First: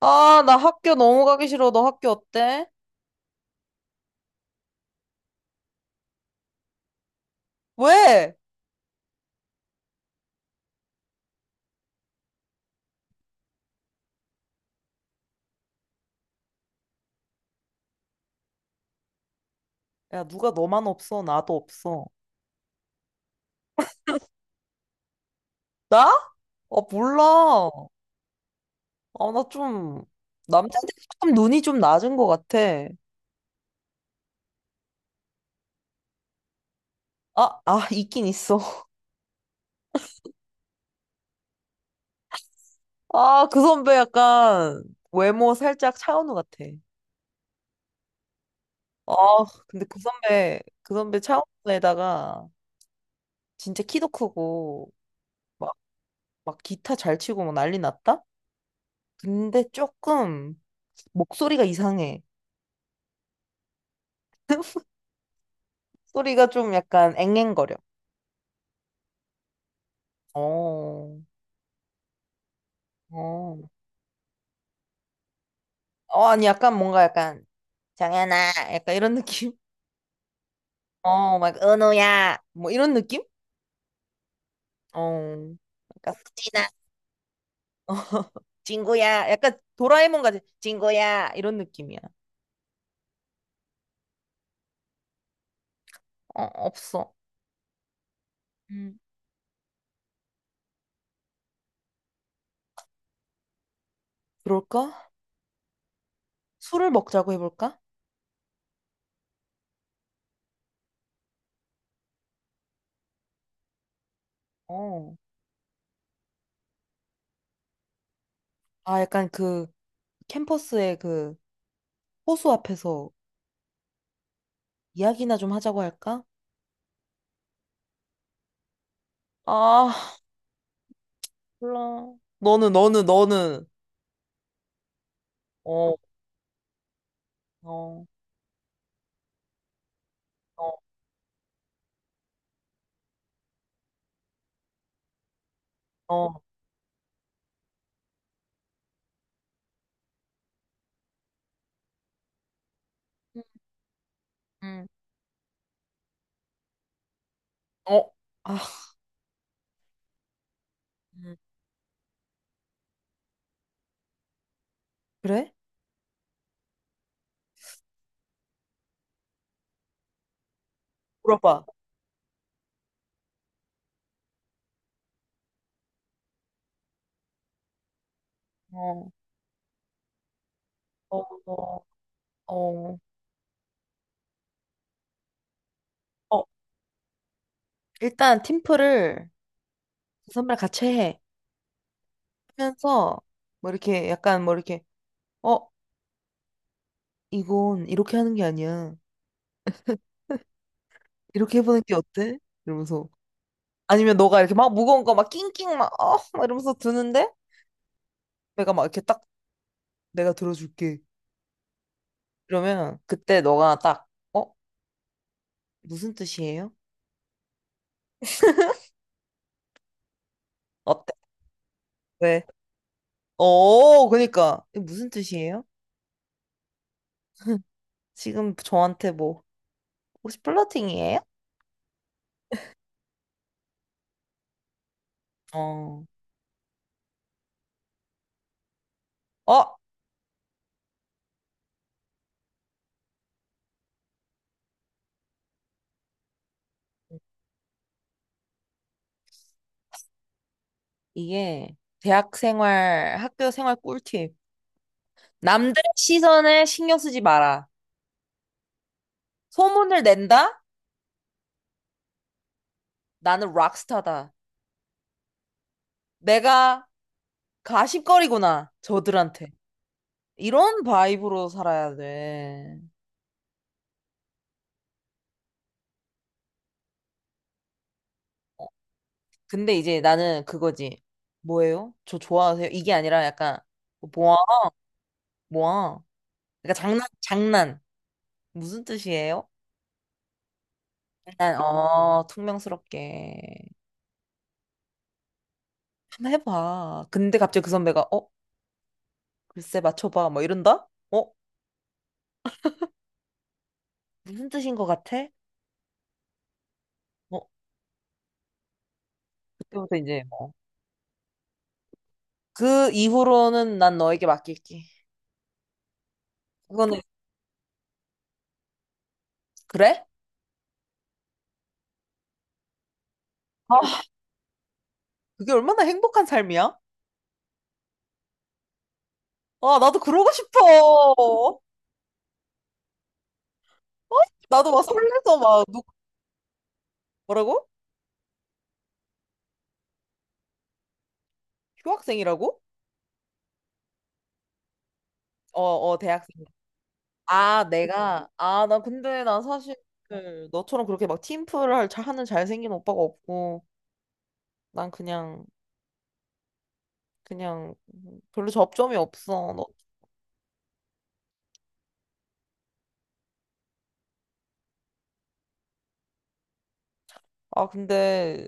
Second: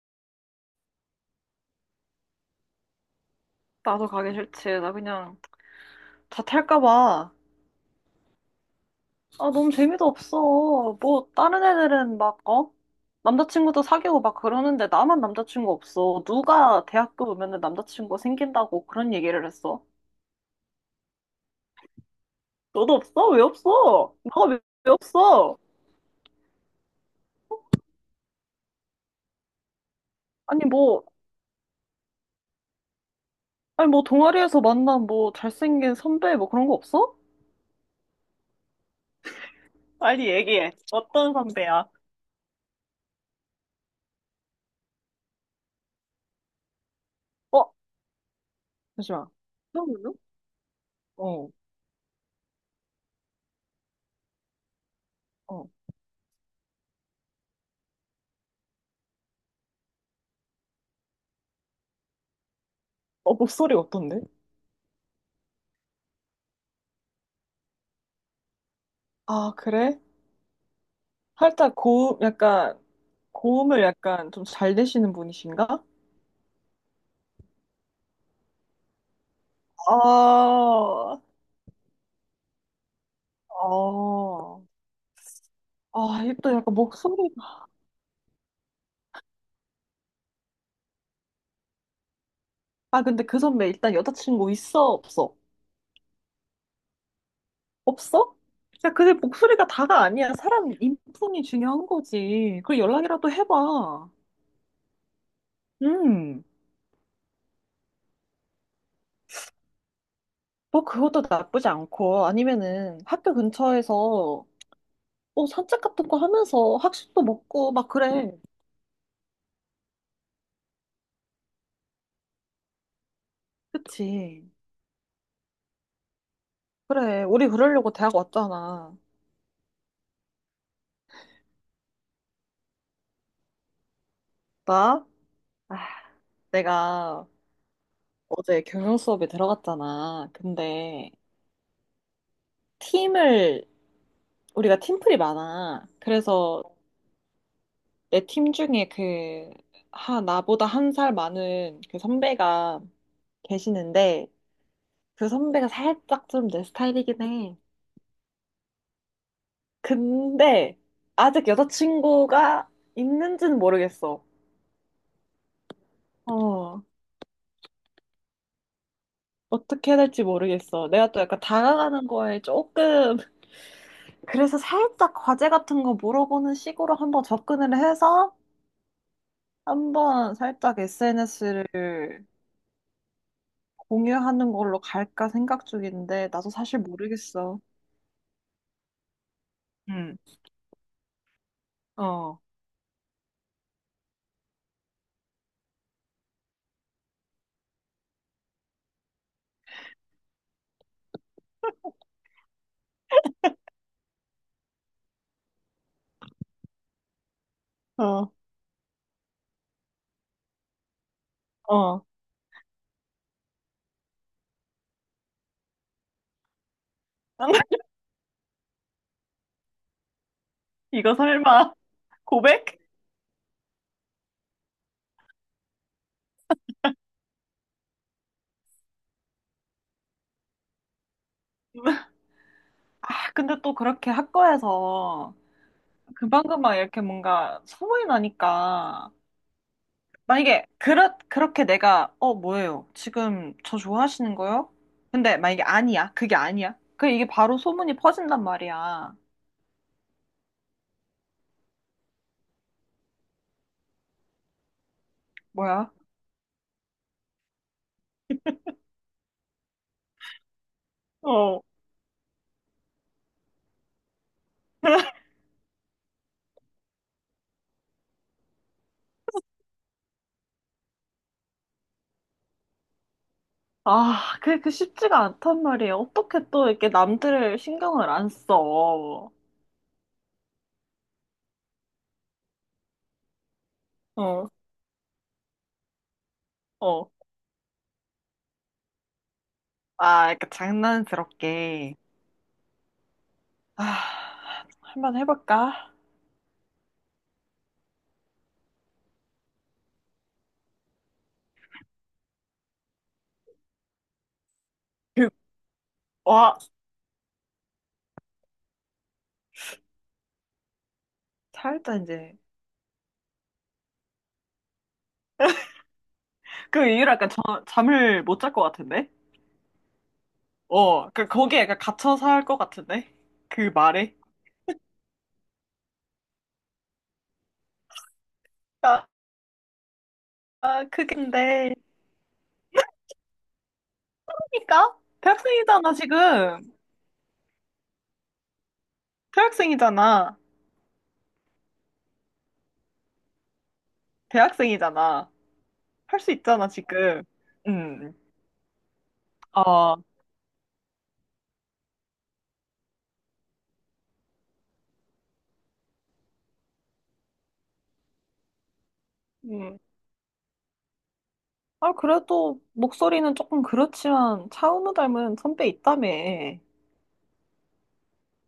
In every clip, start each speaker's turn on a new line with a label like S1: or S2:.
S1: 아, 나 학교 너무 가기 싫어. 너 학교 어때?
S2: 나도 가기 싫지. 나 그냥 자퇴할까 봐.
S1: 왜?
S2: 아, 너무 재미도 없어. 뭐, 다른 애들은 막, 어? 남자친구도 사귀고 막 그러는데 나만 남자친구 없어. 누가 대학교 오면은 남자친구 생긴다고 그런 얘기를 했어?
S1: 야, 누가 너만 없어? 나도 없어.
S2: 너도 없어? 왜 없어? 나가 왜, 왜 없어?
S1: 나? 아, 몰라. 아, 나 좀,
S2: 아니,
S1: 남자들
S2: 뭐,
S1: 조금 눈이 좀 낮은 것 같아.
S2: 아니, 뭐, 동아리에서 만난 뭐, 잘생긴 선배 뭐 그런 거 없어?
S1: 있긴 있어.
S2: 빨리 얘기해. 어떤 선배야?
S1: 그 선배 약간 외모 살짝 차은우 같아.
S2: 어?
S1: 아,
S2: 잠시만.
S1: 근데
S2: 그럼요?
S1: 그 선배
S2: 어,
S1: 차은우에다가 진짜 키도 크고,
S2: 어.
S1: 막, 막 기타 잘 치고 막 난리 났다? 근데 조금 목소리가 이상해.
S2: 어, 목소리 어떤데?
S1: 소리가 좀 약간 앵앵거려.
S2: 아, 그래?
S1: 어,
S2: 살짝 고음, 약간,
S1: 어.
S2: 고음을 약간 좀 잘 내시는 분이신가?
S1: 어, 아니, 정연아, 약간 이런 느낌?
S2: 아...
S1: 어, 막, 은우야, 뭐 이런 느낌?
S2: 아...
S1: 어, 약간,
S2: 아, 일단
S1: 수진아,
S2: 약간 목소리가.
S1: 어, 친구야, 약간 도라에몽 같은, 친구야, 이런 느낌이야.
S2: 아, 근데 그 선배 일단 여자친구 있어, 없어?
S1: 어, 없어.
S2: 없어? 야,
S1: 음,
S2: 근데 목소리가 다가 아니야. 사람 인품이 중요한 거지. 그리고 연락이라도 해봐.
S1: 그럴까?
S2: 음,
S1: 술을 먹자고 해볼까?
S2: 뭐 그것도 나쁘지 않고, 아니면은 학교 근처에서
S1: 어.
S2: 뭐 산책 같은 거 하면서 학식도 먹고 막 그래.
S1: 아, 약간 그, 캠퍼스의 호수 앞에서
S2: 그치.
S1: 이야기나 좀 하자고 할까?
S2: 그래, 우리 그러려고 대학 왔잖아.
S1: 아, 몰라. 너는.
S2: 나? 아,
S1: 어,
S2: 내가
S1: 어,
S2: 어제 경영 수업에 들어갔잖아.
S1: 어,
S2: 근데 팀을, 우리가 팀플이 많아.
S1: 어,
S2: 그래서 내 팀 중에 그, 하, 나보다 한 살 많은 그 선배가
S1: 음,
S2: 계시는데
S1: 음,
S2: 그 선배가 살짝 좀 내 스타일이긴 해.
S1: 어, 아,
S2: 근데
S1: 음.
S2: 아직 여자친구가 있는지는 모르겠어.
S1: 그래?
S2: 어, 어떻게 해야 될지 모르겠어. 내가 또 약간
S1: 물어봐.
S2: 다가가는 거에 조금 그래서 살짝 과제 같은 거 물어보는 식으로 한번 접근을 해서
S1: 어,
S2: 한번 살짝
S1: 어, 어,
S2: SNS를
S1: 어.
S2: 공유하는 걸로 갈까 생각 중인데
S1: 어,
S2: 나도 사실 모르겠어.
S1: 일단 팀플을
S2: 응,
S1: 그 선배랑 같이 해.
S2: 어,
S1: 하면서, 뭐 이렇게, 어, 이건 이렇게 하는 게 아니야. 이렇게 해보는 게 어때? 이러면서. 아니면 너가 이렇게 막 무거운 거 막 낑낑 막, 어, 막 이러면서 드는데,
S2: 어,
S1: 내가 막 이렇게 딱 내가 들어줄게.
S2: 어.
S1: 그러면 그때 너가 딱, 어, 무슨 뜻이에요? 어때?
S2: 이거 설마
S1: 왜?
S2: 고백?
S1: 어, 그니까. 이게 무슨 뜻이에요? 지금 저한테 뭐, 혹시 플러팅이에요?
S2: 아, 근데 또 그렇게 학과에서
S1: 어,
S2: 금방금방 이렇게 뭔가 소문이 나니까
S1: 어,
S2: 만약에 그렇게 내가 어 뭐예요? 지금 저 좋아하시는 거요? 근데 만약에 아니야. 그게 아니야. 그 이게 바로 소문이 퍼진단 말이야.
S1: 이게 학교 생활 꿀팁. 남들의
S2: 뭐야?
S1: 시선에 신경 쓰지 마라. 소문을 낸다?
S2: 어.
S1: 나는 락스타다. 내가 가십거리구나. 저들한테. 이런 바이브로 살아야 돼.
S2: 아, 그게 그 쉽지가 않단 말이에요. 어떻게 또 이렇게 남들을 신경을 안 써.
S1: 어,
S2: 어,
S1: 근데 이제 나는 그거지. 뭐예요? 저 좋아하세요? 이게 아니라 약간, 뭐야? 뭐야? 그러니까
S2: 어.
S1: 장난. 무슨 뜻이에요?
S2: 아, 이렇게
S1: 난,
S2: 장난스럽게.
S1: 어 퉁명스럽게
S2: 아, 한번 해볼까?
S1: 한번 해봐. 근데 갑자기 그 선배가 어 글쎄 맞춰봐 뭐 이런다? 어 무슨 뜻인 것 같아?
S2: 그, 와,
S1: 어 그때부터 이제 뭐.
S2: 살짝 이제.
S1: 그 이후로는 난 너에게 맡길게.
S2: 그
S1: 그거는
S2: 이후로 약간 저, 잠을 못 잘 것 같은데?
S1: 그래?
S2: 어, 그, 거기에 약간 갇혀 살 것 같은데? 그
S1: 아
S2: 말에?
S1: 그게 얼마나 행복한 삶이야?
S2: 아,
S1: 아 나도 그러고 싶어.
S2: 아, 그게
S1: 어?
S2: 근데,
S1: 나도 막
S2: 그러니까?
S1: 설레서 막 누,
S2: 대학생이잖아, 지금.
S1: 뭐라고?
S2: 대학생이잖아.
S1: 휴학생이라고?
S2: 대학생이잖아.
S1: 어어
S2: 할
S1: 대학생.
S2: 수 있잖아, 지금.
S1: 아
S2: 음,
S1: 내가 아 나 근데 나 사실
S2: 아,
S1: 그 너처럼 그렇게 막 잘 하는 잘생긴 오빠가 없고 난 그냥 별로 접점이 없어. 너-
S2: 음. 아, 그래도 목소리는 조금 그렇지만 차은우 닮은 선배 있다며.
S1: 아, 근데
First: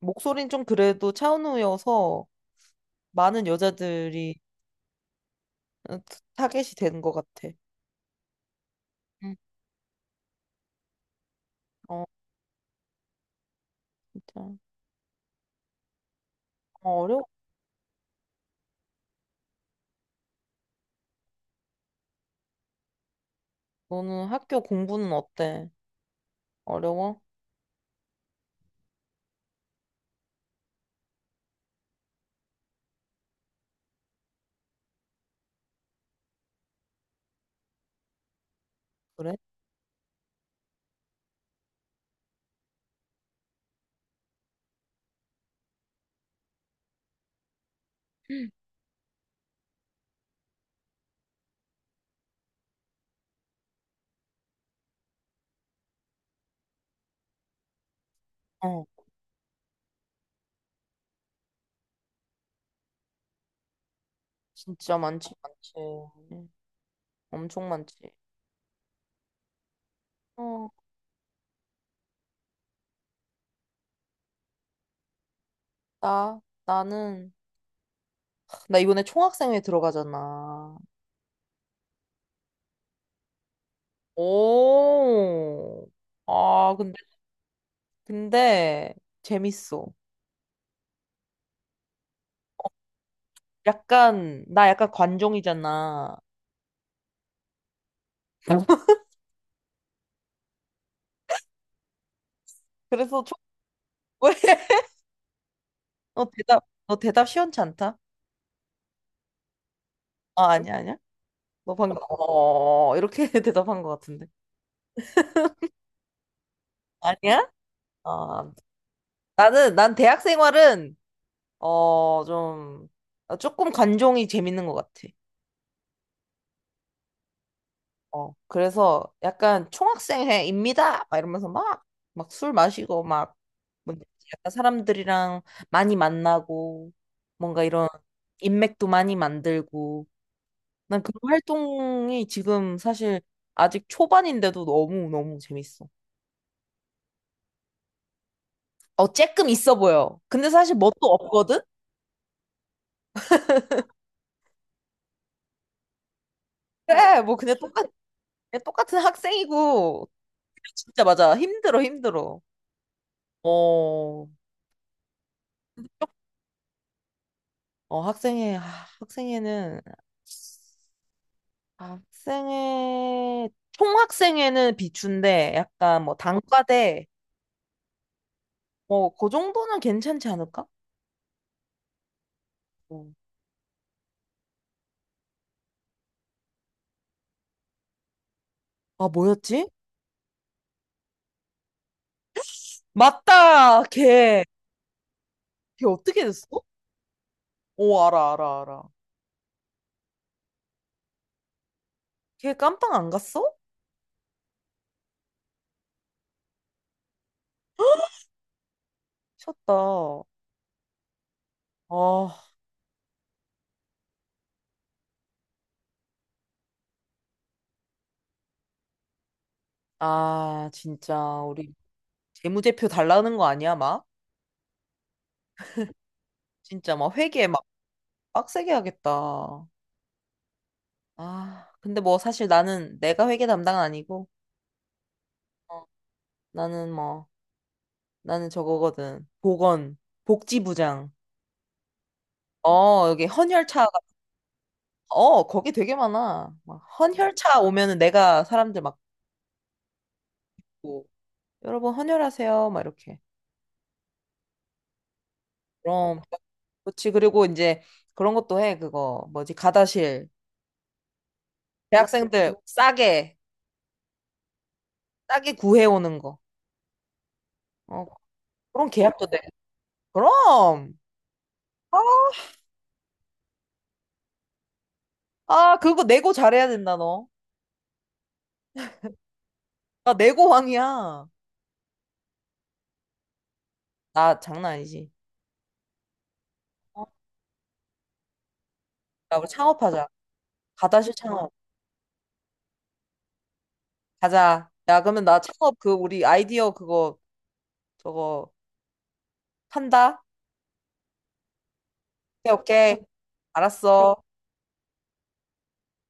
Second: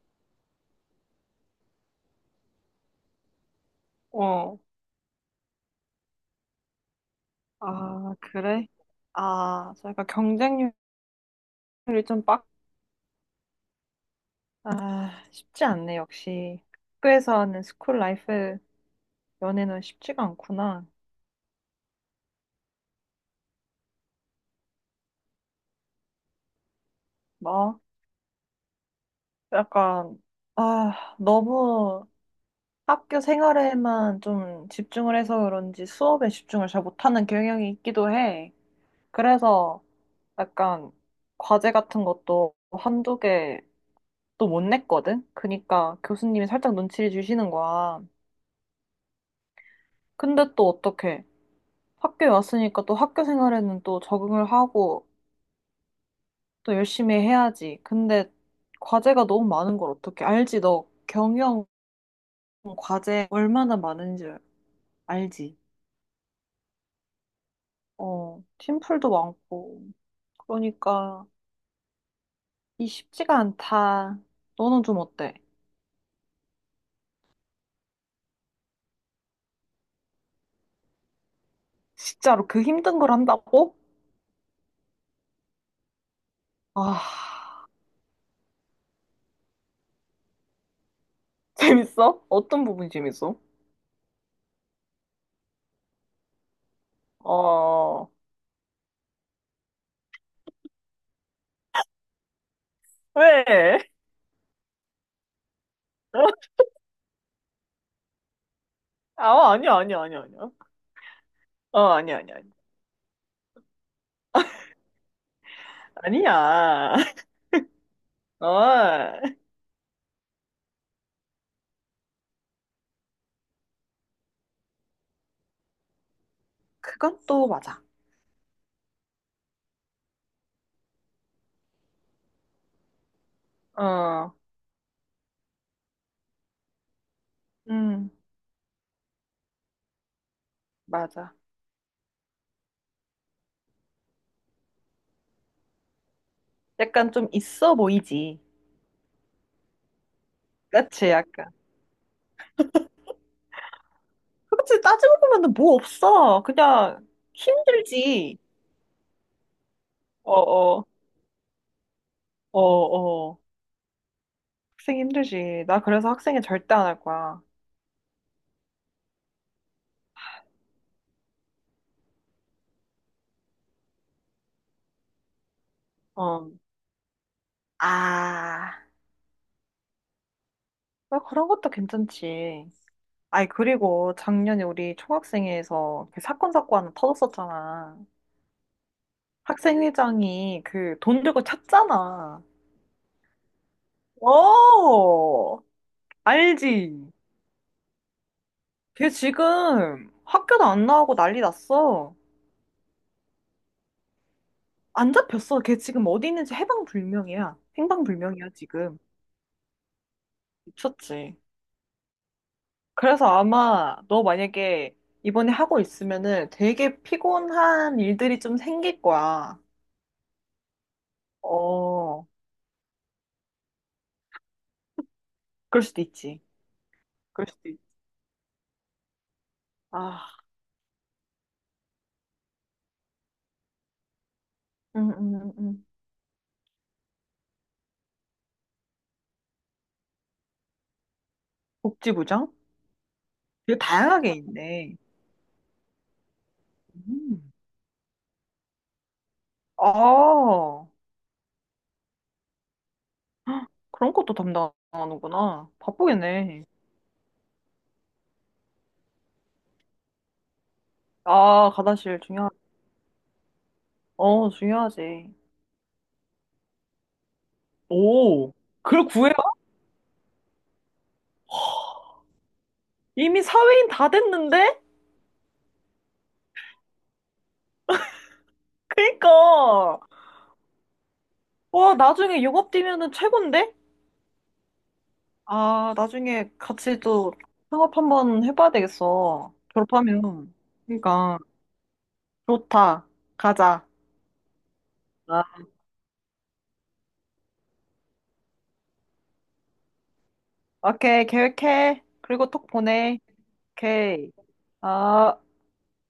S1: 목소리는 좀 그래도 차은우여서 많은 여자들이
S2: 어,
S1: 타겟이 되는 것 같아.
S2: 아, 그래?
S1: 응.
S2: 아, 저 약간 경쟁률이
S1: 어,
S2: 좀 빡,
S1: 진짜.
S2: 아, 쉽지 않네, 역시.
S1: 어, 어려워.
S2: 학교에서 하는 스쿨 라이프 연애는 쉽지가 않구나.
S1: 너는 학교 공부는 어때? 어려워?
S2: 막 약간 아 너무 학교 생활에만 좀 집중을 해서 그런지 수업에 집중을 잘 못하는 경향이 있기도 해.
S1: 그래?
S2: 그래서 약간 과제 같은 것도 한두 개 또 못 냈거든. 그러니까 교수님이 살짝 눈치를 주시는 거야. 근데 또 어떻게 학교에 왔으니까 또 학교 생활에는 또 적응을 하고 또 열심히 해야지. 근데
S1: 어,
S2: 과제가 너무 많은 걸 어떻게 알지? 너 경영 과제 얼마나 많은지 알지?
S1: 많지. 응, 엄청 많지.
S2: 어, 팀플도 많고.
S1: 어,
S2: 그러니까 이 쉽지가 않다. 너는 좀 어때?
S1: 나, 나는, 나 이번에 총학생회 들어가잖아.
S2: 진짜로 그 힘든 걸 한다고?
S1: 오. 아, 근데,
S2: 아,
S1: 근데, 재밌어.
S2: 재밌어? 어떤 부분이 재밌어?
S1: 약간 나 약간 관종이잖아.
S2: 어,
S1: 그래서 좀
S2: 왜?
S1: 왜? 너 대답 시원치 않다.
S2: 아, 아니야, 아니야, 아니야, 아니야.
S1: 아니야. 너
S2: 어,
S1: 방금
S2: 아니야, 아니야, 아니야.
S1: 어 이렇게 대답한 것 같은데.
S2: 아니야.
S1: 아니야? 아
S2: 어,
S1: 나는 난 대학 생활은 어좀 아, 조금 관종이 재밌는 것 같아.
S2: 그건 또 맞아.
S1: 어 그래서 약간 총학생회입니다. 막 이러면서 막 막 술 마시고 막
S2: 어,
S1: 뭔지 알지?
S2: 어,
S1: 약간 사람들이랑 많이 만나고 뭔가 이런
S2: 음,
S1: 인맥도 많이 만들고. 난 그
S2: 맞아.
S1: 활동이 지금 사실 아직 초반인데도 너무너무 재밌어.
S2: 약간 좀 있어 보이지.
S1: 어, 쬐끔 있어 보여. 근데 사실 뭣도
S2: 그치, 약간.
S1: 없거든?
S2: 그치, 따지고 보면 뭐 없어. 그냥
S1: 그래, 뭐 그냥 똑같,
S2: 힘들지.
S1: 그냥 똑같은 학생이고.
S2: 어, 어,
S1: 진짜 맞아. 힘들어, 힘들어.
S2: 어, 어.
S1: 어,
S2: 학생 힘들지. 나 그래서 학생회 절대 안 할 거야.
S1: 어, 학생회는, 총학생회는 비추인데 약간 뭐
S2: 어.
S1: 단과대,
S2: 아,
S1: 뭐, 그 정도는 괜찮지 않을까?
S2: 뭐 그런 것도 괜찮지.
S1: 어.
S2: 아니, 그리고 작년에 우리 총학생회에서 그 사건, 사고 하나 터졌었잖아.
S1: 아, 뭐였지?
S2: 학생회장이 그 돈 들고 찼잖아.
S1: 맞다!
S2: 어,
S1: 걔 어떻게 됐어?
S2: 알지?
S1: 오, 알아.
S2: 걔 지금 학교도 안 나오고 난리 났어.
S1: 걔 깜빵 안 갔어?
S2: 안 잡혔어. 걔 지금 어디 있는지 해방불명이야. 행방불명이야, 지금.
S1: 미쳤다.
S2: 미쳤지.
S1: 아,
S2: 그래서 아마 너 만약에 이번에 하고 있으면은 되게 피곤한 일들이 좀 생길 거야.
S1: 진짜, 우리
S2: 어,
S1: 재무제표 달라는 거 아니야, 막?
S2: 그럴 수도 있지.
S1: 진짜 막 회계
S2: 그럴
S1: 막
S2: 수도 있지.
S1: 빡세게 하겠다.
S2: 아,
S1: 아, 근데 뭐 사실 나는 내가 회계 담당은 아니고, 어,
S2: 음.
S1: 나는 뭐, 나는 저거거든. 보건, 복지부장.
S2: 복지부장?
S1: 어, 여기
S2: 되게
S1: 헌혈차,
S2: 다양하게 있네.
S1: 어, 거기 되게 많아. 막
S2: 음.
S1: 헌혈차 오면은 내가 사람들 막,
S2: 아,
S1: 보고, 여러분 헌혈하세요, 막 이렇게.
S2: 그런 것도 담당하는구나.
S1: 그럼
S2: 바쁘겠네.
S1: 그렇지 그리고 이제 그런 것도 해 그거 뭐지 가다실
S2: 아, 가다실 중요하,
S1: 대학생들
S2: 어, 중요하지.
S1: 싸게 구해오는 거 어,
S2: 오,
S1: 그런
S2: 그걸
S1: 계약도
S2: 구해요?
S1: 돼 그럼 아,
S2: 이미 사회인 다 됐는데?
S1: 아 그거 내고 잘해야 된다 너
S2: 그니까.
S1: 나 내고 왕이야
S2: 와, 나중에 영업 뛰면은 최곤데?
S1: 나 장난 아니지
S2: 아, 나중에 같이
S1: 어,
S2: 또 창업 한번 해봐야
S1: 야 우리
S2: 되겠어.
S1: 창업하자
S2: 졸업하면.
S1: 가다실
S2: 그러니까,
S1: 창업
S2: 좋다. 가자.
S1: 가자 야 그러면 나
S2: 아,
S1: 창업 그 우리 아이디어 그거 저거 판다
S2: 오케이, 계획해. 그리고 톡
S1: 오케이
S2: 보내.
S1: 알았어
S2: 오케이. 아.